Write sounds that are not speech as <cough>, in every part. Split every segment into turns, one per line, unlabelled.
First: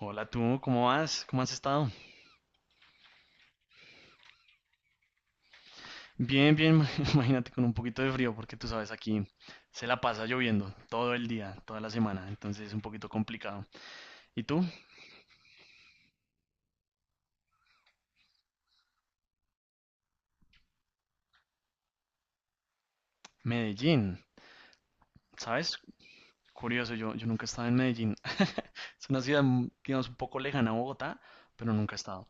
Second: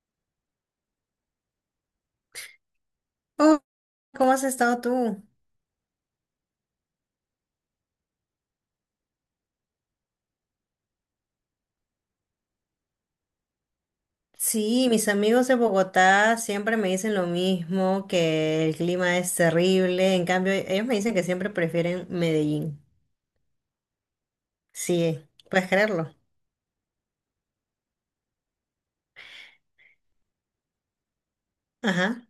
Hola tú, ¿cómo vas? ¿Cómo has estado?
Oh, ¿cómo has estado tú?
Bien, bien, <laughs> imagínate con un poquito de frío porque tú sabes aquí se la pasa lloviendo todo el día, toda la semana, entonces es un poquito complicado. ¿Y tú?
Sí, mis amigos de Bogotá siempre me dicen lo mismo, que el clima es terrible. En cambio, ellos me dicen que siempre prefieren Medellín.
Medellín,
Sí, puedes
¿sabes?
creerlo.
Curioso, yo nunca he estado en Medellín. <laughs> Es una ciudad, digamos, un poco lejana a Bogotá, pero nunca he
Ajá.
estado.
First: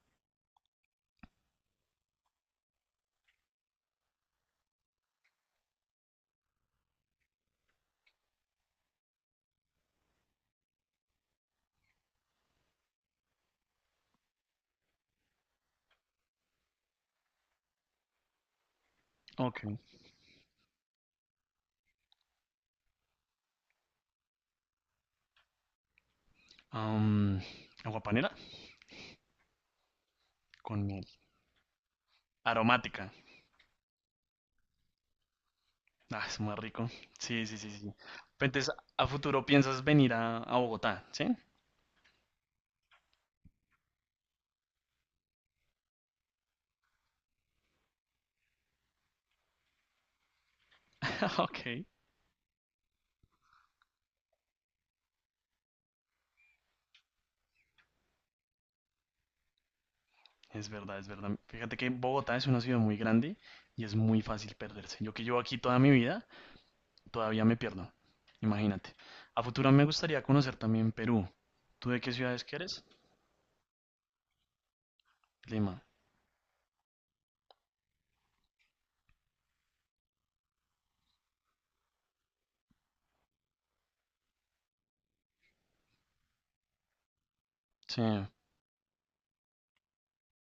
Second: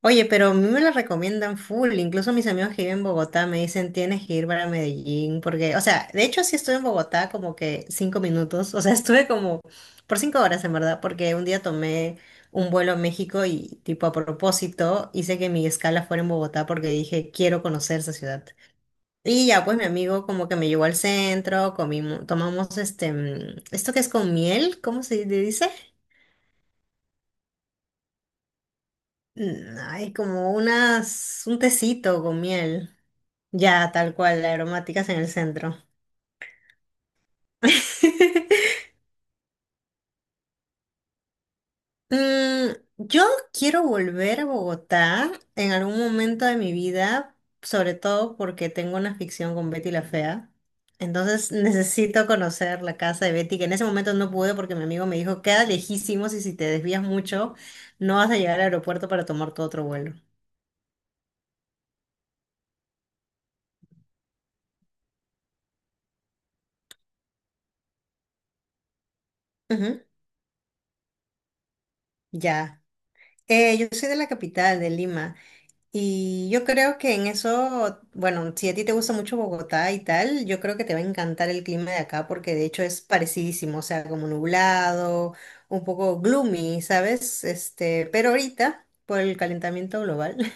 Oye, pero a mí me la recomiendan full, incluso mis amigos que viven en Bogotá me dicen tienes que ir para Medellín, porque, o sea, de hecho sí estuve en Bogotá como que cinco minutos, o sea, <laughs> estuve como por cinco horas en verdad, porque un día tomé un vuelo a México y tipo a propósito hice que mi escala fuera en Bogotá porque dije quiero conocer esa ciudad. Y ya
Ok.
pues mi amigo como que me llevó al centro, comimos, tomamos esto que es con miel, ¿cómo se le dice?
Am, agua panela
Mm, ay, como
con miel.
unas, un tecito con miel.
Aromática.
Ya, tal cual, la aromáticas en el centro.
Ah, es muy rico. Sí, sí, sí, sí. Pero entonces,
<laughs>
a futuro piensas venir a Bogotá, ¿sí?
Mm, yo quiero volver a Bogotá en algún momento de mi vida, sobre todo porque tengo una ficción con Betty la Fea.
<laughs>
Entonces <laughs>
Ok.
necesito conocer la casa de Betty, que en ese momento no pude porque mi amigo me dijo, queda lejísimos y si te desvías mucho, no vas a llegar al aeropuerto para tomar tu otro vuelo.
Es verdad, es verdad. Fíjate que Bogotá es una ciudad muy grande y es muy fácil perderse. Yo que llevo aquí toda mi vida, todavía me pierdo. Imagínate. A futuro me
Ujú.
gustaría conocer también Perú. ¿Tú de qué ciudades que
Ya.
eres?
Yo soy de la capital, de Lima.
Lima.
Y yo creo que en eso, bueno, si a ti te gusta mucho Bogotá y tal, yo creo que te va a encantar el clima de acá porque de hecho es parecidísimo, o sea, como nublado, un poco gloomy, ¿sabes?
Sí,
Pero ahorita, por el calentamiento global, <laughs> el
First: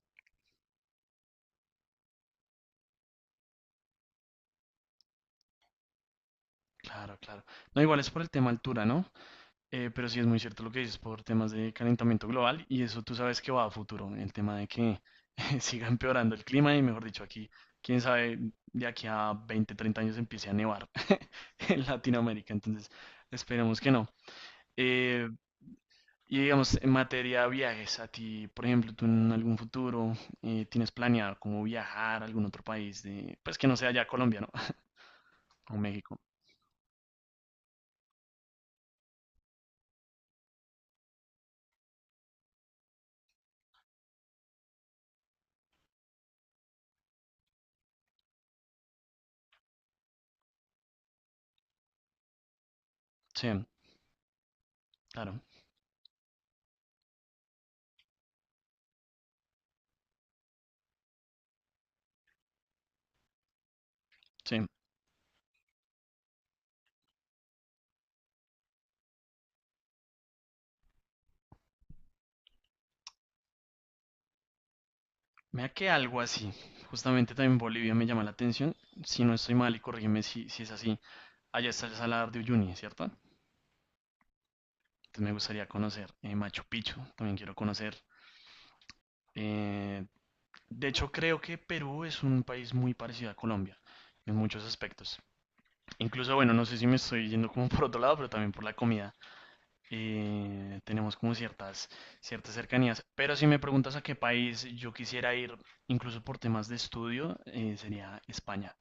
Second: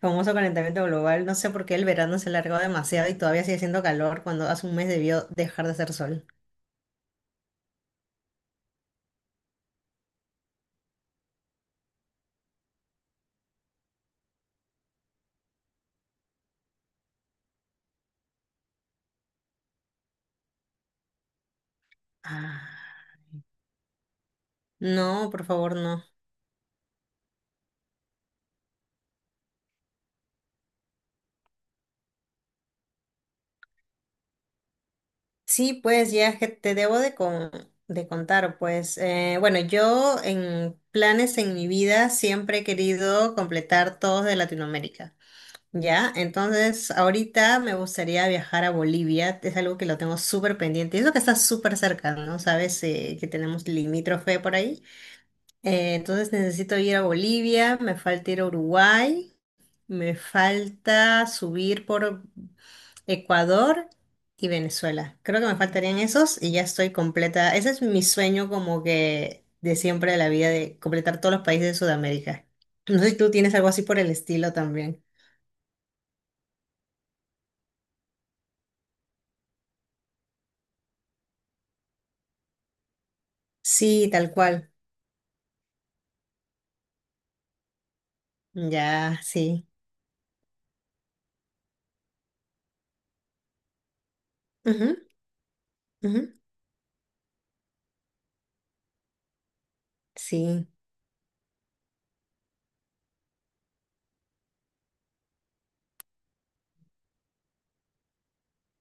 famoso calentamiento global, no sé por qué el verano se alargó demasiado y todavía sigue haciendo calor cuando hace un mes debió dejar de hacer sol.
claro, claro. No, igual es por el tema altura, ¿no? Pero sí es muy cierto lo que dices por temas de calentamiento global y eso tú sabes que va a futuro, el tema de que <laughs> siga empeorando el clima y mejor dicho aquí, quién sabe, de aquí a 20-30 años empiece a nevar <laughs> en Latinoamérica, entonces
Ah.
esperemos que no. Eh,
No, por favor, no.
y digamos, en materia de viajes, a ti, por ejemplo, tú en algún futuro tienes planeado como viajar a algún otro país, pues que no sea ya Colombia, ¿no? <laughs> O
Sí, pues
México.
ya que te debo de, de contar, pues bueno, yo en planes en mi vida siempre he querido completar todos de Latinoamérica, ¿ya? Entonces ahorita me gustaría viajar a Bolivia, es algo que lo tengo súper pendiente, y eso que está súper cerca, ¿no? Sabes que
Sí,
tenemos limítrofe por ahí.
claro,
Entonces necesito ir a Bolivia, me falta ir a Uruguay. Me falta subir por Ecuador y
sí.
Venezuela. Creo que me faltarían esos y ya estoy completa. Ese es mi sueño como que de siempre de la vida, de completar todos los países de Sudamérica. No sé si tú tienes algo así por el estilo también.
Mira que algo así, justamente también Bolivia me llama la atención, si no estoy mal y corrígeme si es así, allá está el Salar de Uyuni, ¿cierto? Entonces
Sí, tal cual.
me gustaría conocer Machu Picchu, también quiero conocer.
Ya, sí.
eh, de hecho creo que Perú es un país muy parecido a Colombia en muchos
Ujú,
aspectos.
ujú.
Incluso, bueno, no sé si me estoy yendo como <laughs> por otro lado, pero también por la comida.
Sí,
Tenemos como ciertas cercanías. Pero si me preguntas a qué país yo quisiera ir, incluso por temas de estudio, sería España.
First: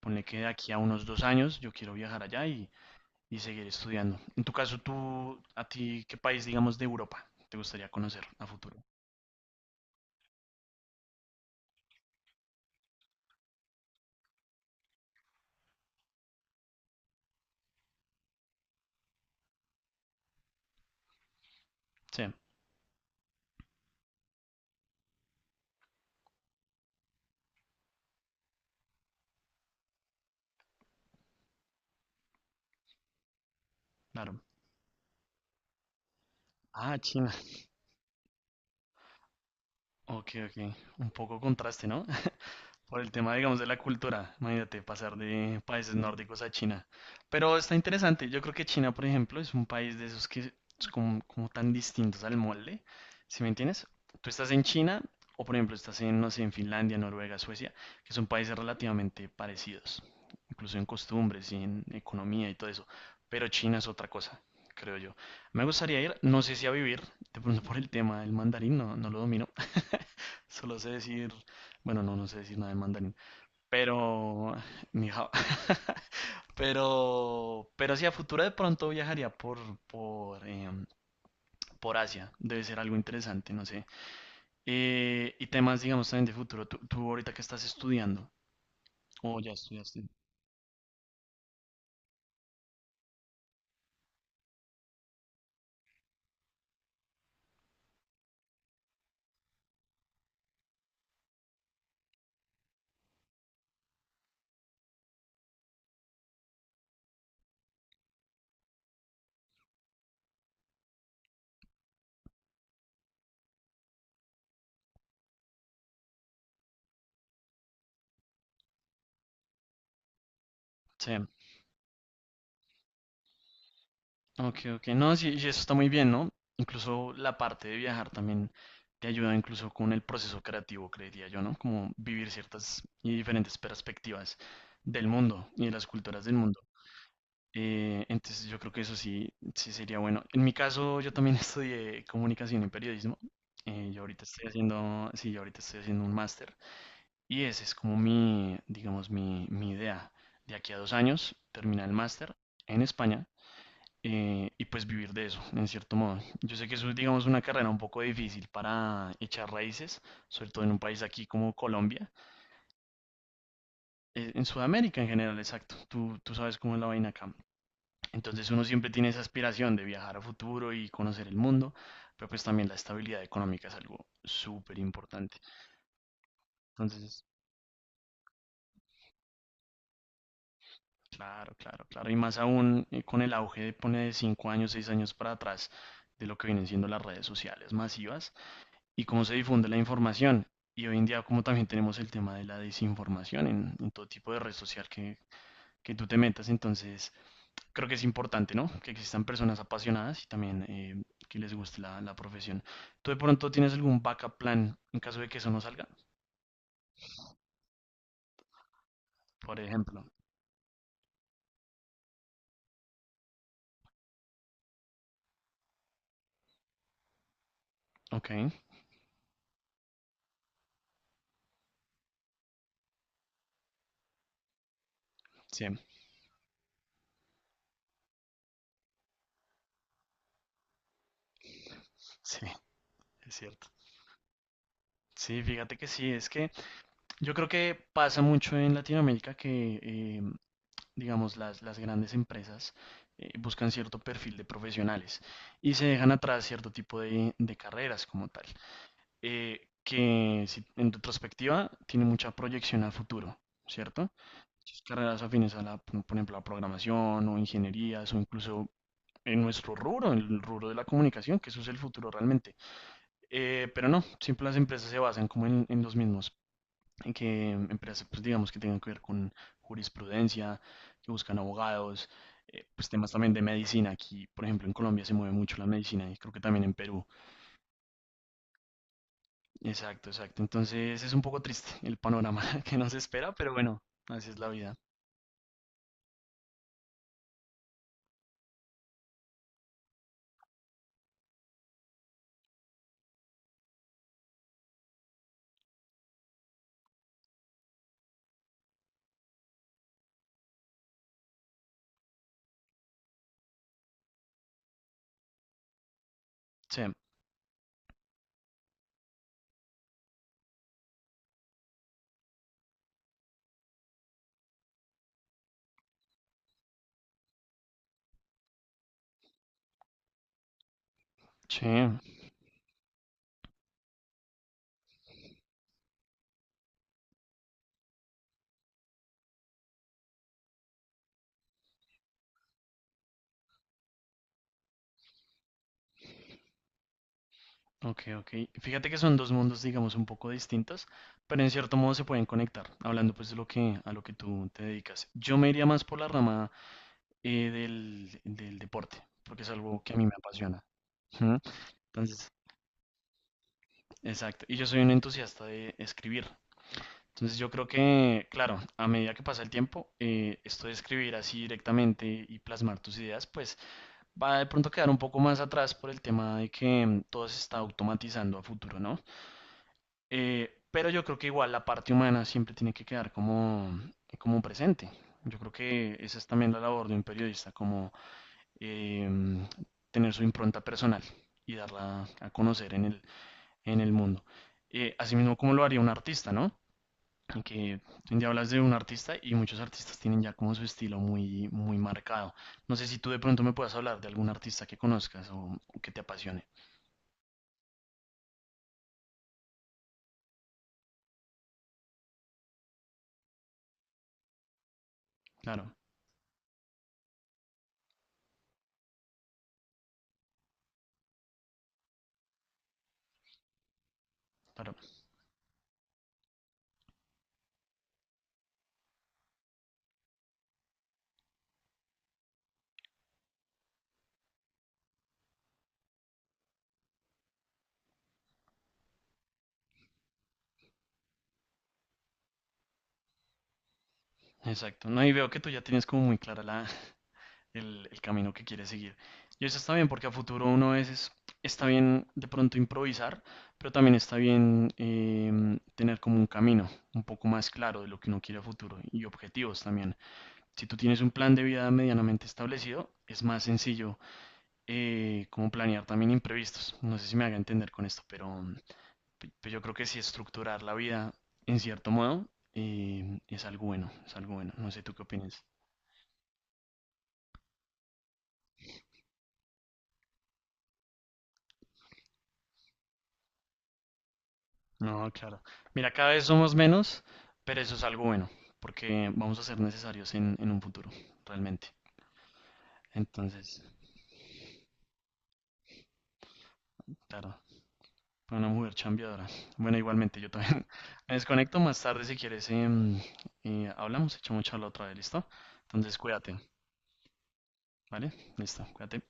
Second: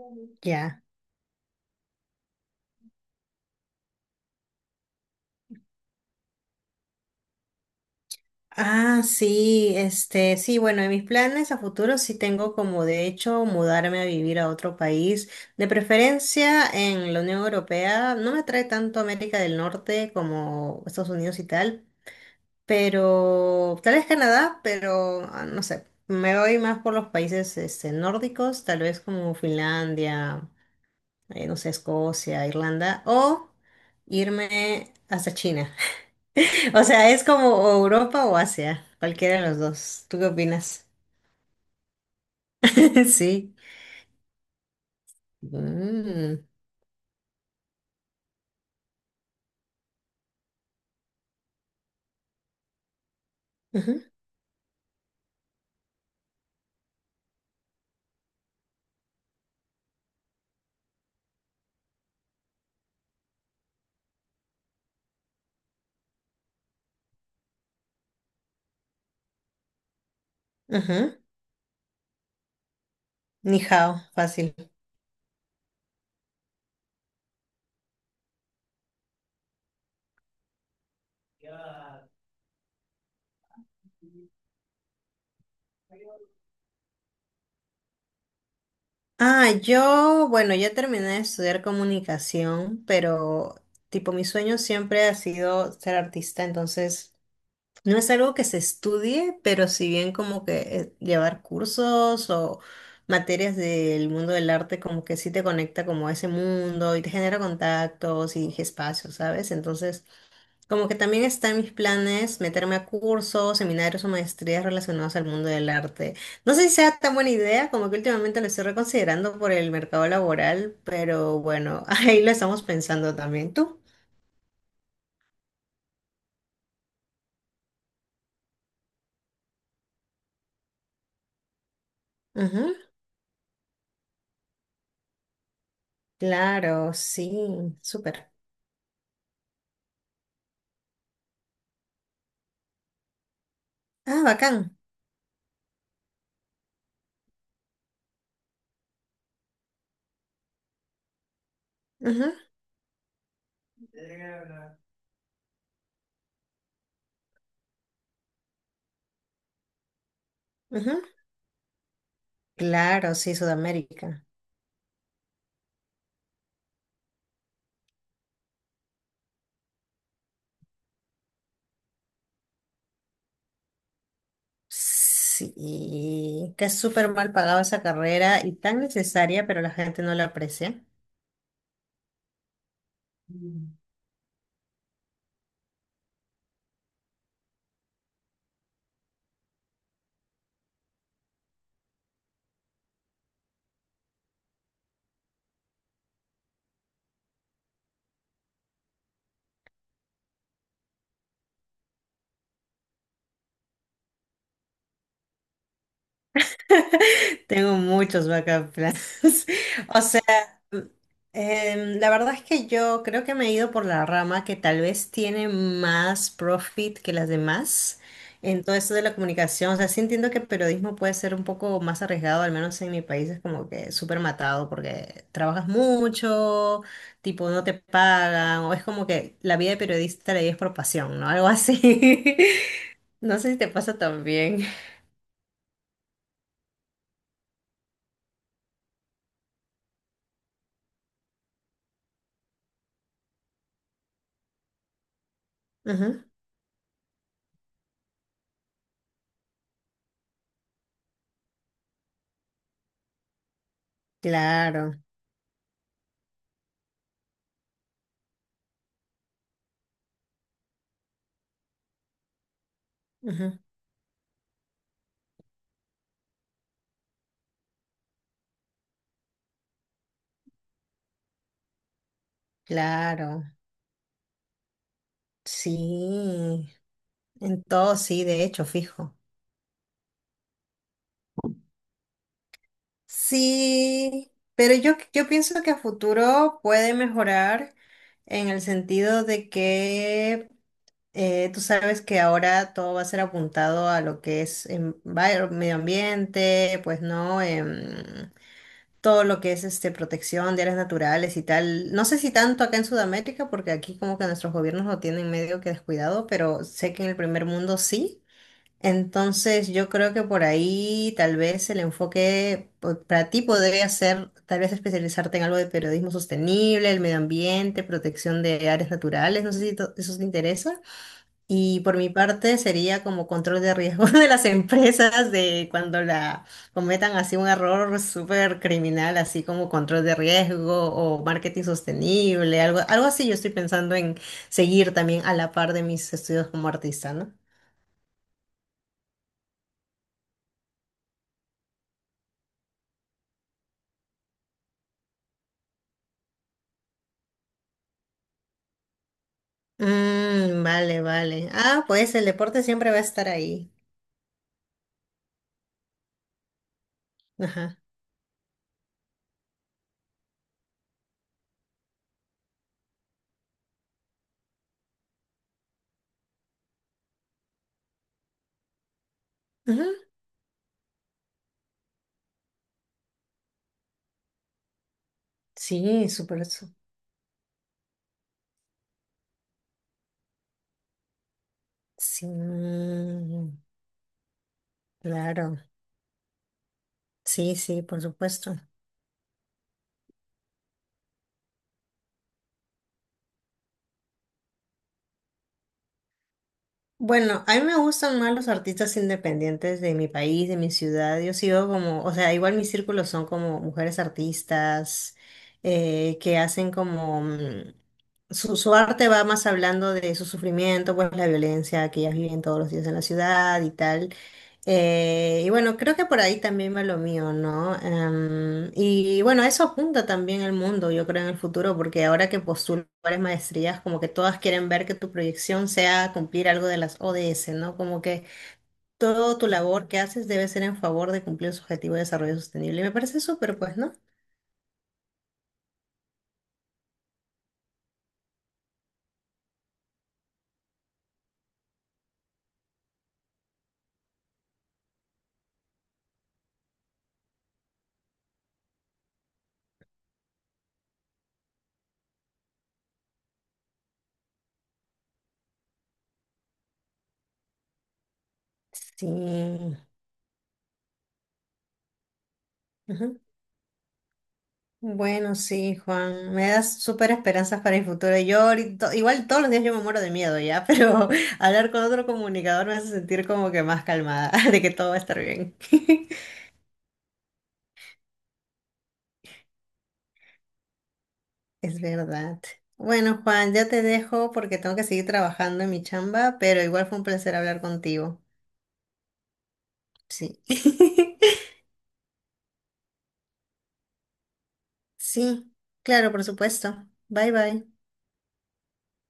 Ponle que de aquí a
ya.
unos 2 años yo quiero viajar allá y seguir estudiando. En tu caso, tú, a ti, ¿qué país, digamos, de Europa te gustaría conocer a futuro?
Ah, sí, sí, bueno, en mis planes a futuro sí tengo como de hecho mudarme a vivir a otro país, de preferencia en la Unión Europea. No me atrae tanto América del Norte como Estados Unidos y tal,
Sí,
pero tal vez Canadá, pero ah, no sé, me voy más por los países nórdicos, tal vez como Finlandia, no sé, Escocia, Irlanda, o
claro.
irme hasta China. O
Ah,
sea, es
China.
como o Europa o Asia, cualquiera de los dos. ¿Tú qué
Ok, ok.
opinas?
Un poco contraste, ¿no? Por
<laughs>
el tema,
Sí.
digamos, de la cultura. Imagínate pasar de países nórdicos
Mm.
a China. Pero está interesante. Yo creo que China, por ejemplo, es un país de esos que es como tan distintos al molde. ¿Sí me entiendes?
Ujú,
Tú estás en China o, por ejemplo, estás en, no sé, en Finlandia, Noruega, Suecia, que son países relativamente parecidos, incluso en costumbres y en economía y todo eso. Pero China es otra cosa, creo yo. Me gustaría ir, no sé si a vivir, de pronto por el tema del mandarín, no, no lo domino. <laughs> Solo sé
ujú.
decir bueno, no, no sé decir nada en mandarín.
Ni hao, fácil.
Pero, <laughs> ni hao. Pero sí, a futuro de pronto viajaría por, em, por Asia. Debe ser algo interesante, no sé. Y temas, digamos, también de futuro. Tú ahorita que estás estudiando. O
Ah,
ya estudiaste.
yo, bueno, yo terminé de estudiar comunicación, pero tipo mi sueño siempre ha sido ser artista, entonces no es algo que se estudie, pero si bien como que llevar cursos o materias del mundo del arte como que sí te conecta como a ese mundo y te genera contactos y espacios, ¿sabes? Entonces, como que también está en mis planes meterme a cursos, seminarios o maestrías relacionados al mundo del arte. No sé si sea tan buena idea, como que últimamente lo estoy reconsiderando por el mercado laboral,
Sí.
pero bueno, <laughs> ahí lo estamos pensando también. ¿Tú?
Ok, ok. No, sí, y eso está muy bien, ¿no? Incluso la parte de viajar también te ayuda incluso con el proceso creativo, creería yo, ¿no? Como vivir
Ujú.
ciertas y diferentes perspectivas del mundo y de las culturas del mundo.
Claro, sí,
Eh,
súper.
entonces yo creo que eso sí, sí sería bueno. En mi caso, yo también <laughs> estudié comunicación y periodismo. Eh, yo
Ah,
ahorita estoy
bacán.
haciendo, sí, yo ahorita estoy haciendo un máster. Y ese es como mi, digamos, mi idea. De aquí a 2 años, terminar el
Ujú,
máster en España y pues vivir de eso, en cierto modo. Yo sé que eso es, digamos, una carrera un poco difícil para echar raíces, sobre todo en un
ujú.
país aquí como Colombia.
Claro, sí, Sudamérica.
En Sudamérica en general, exacto. Tú sabes cómo es la vaina acá. Entonces uno siempre tiene esa aspiración de viajar a futuro y conocer el mundo, pero pues también la estabilidad económica es algo súper importante.
Sí, que es súper
Entonces,
mal pagada esa carrera y tan necesaria, pero la gente no la aprecia.
claro, claro, claro. Y más aún con el auge de pone de 5 años, 6 años para atrás de lo que vienen siendo las redes sociales masivas y cómo se difunde la información. Y hoy en día como también tenemos el tema de la desinformación en todo tipo de red social que tú te metas, entonces creo que es importante, ¿no? Que existan personas apasionadas y también que les guste la profesión. ¿Tú de pronto tienes algún backup plan en caso de que eso no salga?
Tengo muchos backup plans. <laughs>
Por
O
ejemplo.
sea, la verdad es que yo creo que me he ido por la rama que tal vez tiene más profit que las demás
Ok,
en todo esto de la comunicación. O sea, sí entiendo que periodismo puede ser un poco más arriesgado, al menos en mi país es como que súper matado porque
sí,
trabajas mucho, tipo no te pagan, o es como que la vida de periodista la vives por pasión, ¿no? Algo así.
sí,
<laughs>
es
No sé si te
cierto.
pasa también.
Sí, fíjate que sí, es que yo creo que pasa mucho en Latinoamérica que, digamos, las grandes empresas buscan cierto perfil de profesionales y se dejan
Ujú.
atrás cierto tipo de carreras como tal, que en retrospectiva tiene mucha proyección a futuro, ¿cierto? Sus
Claro.
carreras afines a la, por ejemplo, a programación o ingenierías o incluso en nuestro rubro, en el rubro de la comunicación, que eso es el futuro realmente. Pero no, siempre las empresas se basan como en los mismos, en que empresas, pues digamos, que tengan que ver con jurisprudencia, que buscan abogados, pues temas también de
Claro,
medicina. Aquí, por ejemplo, en Colombia se mueve mucho la medicina y creo que también
sí,
en Perú.
en todo sí, de hecho, fijo.
Exacto, exacto. Entonces es un poco triste el panorama <laughs> que nos espera, pero bueno, así
Sí,
es la vida.
pero yo pienso que a futuro puede mejorar en el sentido de que tú sabes que ahora todo va a ser apuntado a lo que es medio ambiente, pues no. Todo lo que es protección de áreas naturales y tal. No sé si tanto acá en Sudamérica, porque aquí como que nuestros gobiernos lo tienen medio que descuidado, pero
Sí,
sé que en el primer mundo sí. Entonces, yo creo que por ahí tal vez el enfoque para ti podría ser tal vez especializarte en algo de periodismo sostenible, el medio ambiente, protección de áreas naturales, no sé si eso te interesa. Y
sí,
por mi parte sería como control de riesgo <laughs> de las empresas de cuando la cometan así un error súper criminal, así como control de riesgo o marketing sostenible, algo así yo estoy pensando en seguir también a la par de mis estudios como artista, ¿no?
ok, ok. Fíjate que son dos mundos, digamos, un poco distintos, pero en cierto modo se pueden conectar, hablando pues a lo que tú te dedicas. Yo me iría más por la rama del deporte, porque es algo que a mí me apasiona.
Mm, vale,
Ujú.
vale. Ah, pues el
Entonces,
deporte siempre va a estar ahí.
exacto. Y yo soy un entusiasta de escribir. Entonces yo creo
Ajá.
que, claro, a medida que pasa el tiempo, esto de escribir así directamente y plasmar tus ideas, pues va de pronto a quedar un poco más atrás por el tema de que todo se está automatizando a futuro, ¿no?
Ujú.
Pero yo creo que igual la parte humana siempre tiene que quedar como presente. Yo creo que
Sí,
esa es
súper.
también la labor de un periodista, como eh, tener su impronta personal y darla
Sí,
a conocer en el,
mm,
en el mundo. Asimismo, como
claro.
lo haría un artista, ¿no?
Sí,
Que
sí, por
un día hablas
supuesto.
de un artista y muchos artistas tienen ya como su estilo muy, muy marcado. No sé si tú de pronto me puedas hablar de algún artista que conozcas o que te apasione.
Bueno, a mí me gustan más los artistas independientes de mi país, de mi ciudad. Yo sigo como, o sea, igual mis círculos son como mujeres artistas
Claro,
que hacen como... mm, su arte va más hablando de su sufrimiento, pues la violencia que ellas viven todos los días en la ciudad y tal.
claro,
Y bueno, creo que por ahí también va lo mío, ¿no? Y bueno, eso apunta también el mundo, yo creo, en el futuro, porque ahora que postulo varias maestrías, como que todas quieren ver que tu proyección sea cumplir algo de las ODS, ¿no? Como que toda tu labor que haces debe ser en favor de cumplir su objetivo de desarrollo sostenible. Y me parece súper, pues, ¿no?
exacto. No, y veo que tú ya tienes como muy clara el camino que quiere seguir. Y eso está bien porque a futuro uno a veces está bien de pronto improvisar, pero también está bien tener como un camino un poco más claro de lo que uno quiere a futuro y objetivos también. Si tú tienes un plan de vida medianamente establecido, es más sencillo como planear también imprevistos. No sé si me haga entender con esto, pero pues yo creo
Sí.
que sí estructurar la vida en cierto modo
Ujú.
es algo bueno, es algo bueno. No sé tú qué
Bueno,
opinas.
sí, Juan, me das súper esperanzas para el futuro. Yo ahorita, igual todos los días yo me muero de miedo ya, pero <laughs> hablar con otro comunicador me hace sentir como que más calmada, <laughs> de que todo va a
No,
estar
claro.
bien.
Mira, cada
<laughs>
vez somos menos, pero eso es algo bueno, porque vamos a ser necesarios en un futuro, realmente.
Es verdad. Bueno, Juan,
Entonces,
ya te dejo porque tengo que seguir trabajando en mi chamba, pero igual fue un placer
claro,
hablar contigo.
fue una mujer chambeadora. Bueno, igualmente, yo
Sí.
también <laughs> me
<laughs>
desconecto más tarde si quieres. Hablamos, echamos charla otra vez, ¿listo?
Sí,
Entonces,
claro, por
cuídate,
supuesto. Bye bye.
¿vale? Listo, cuídate.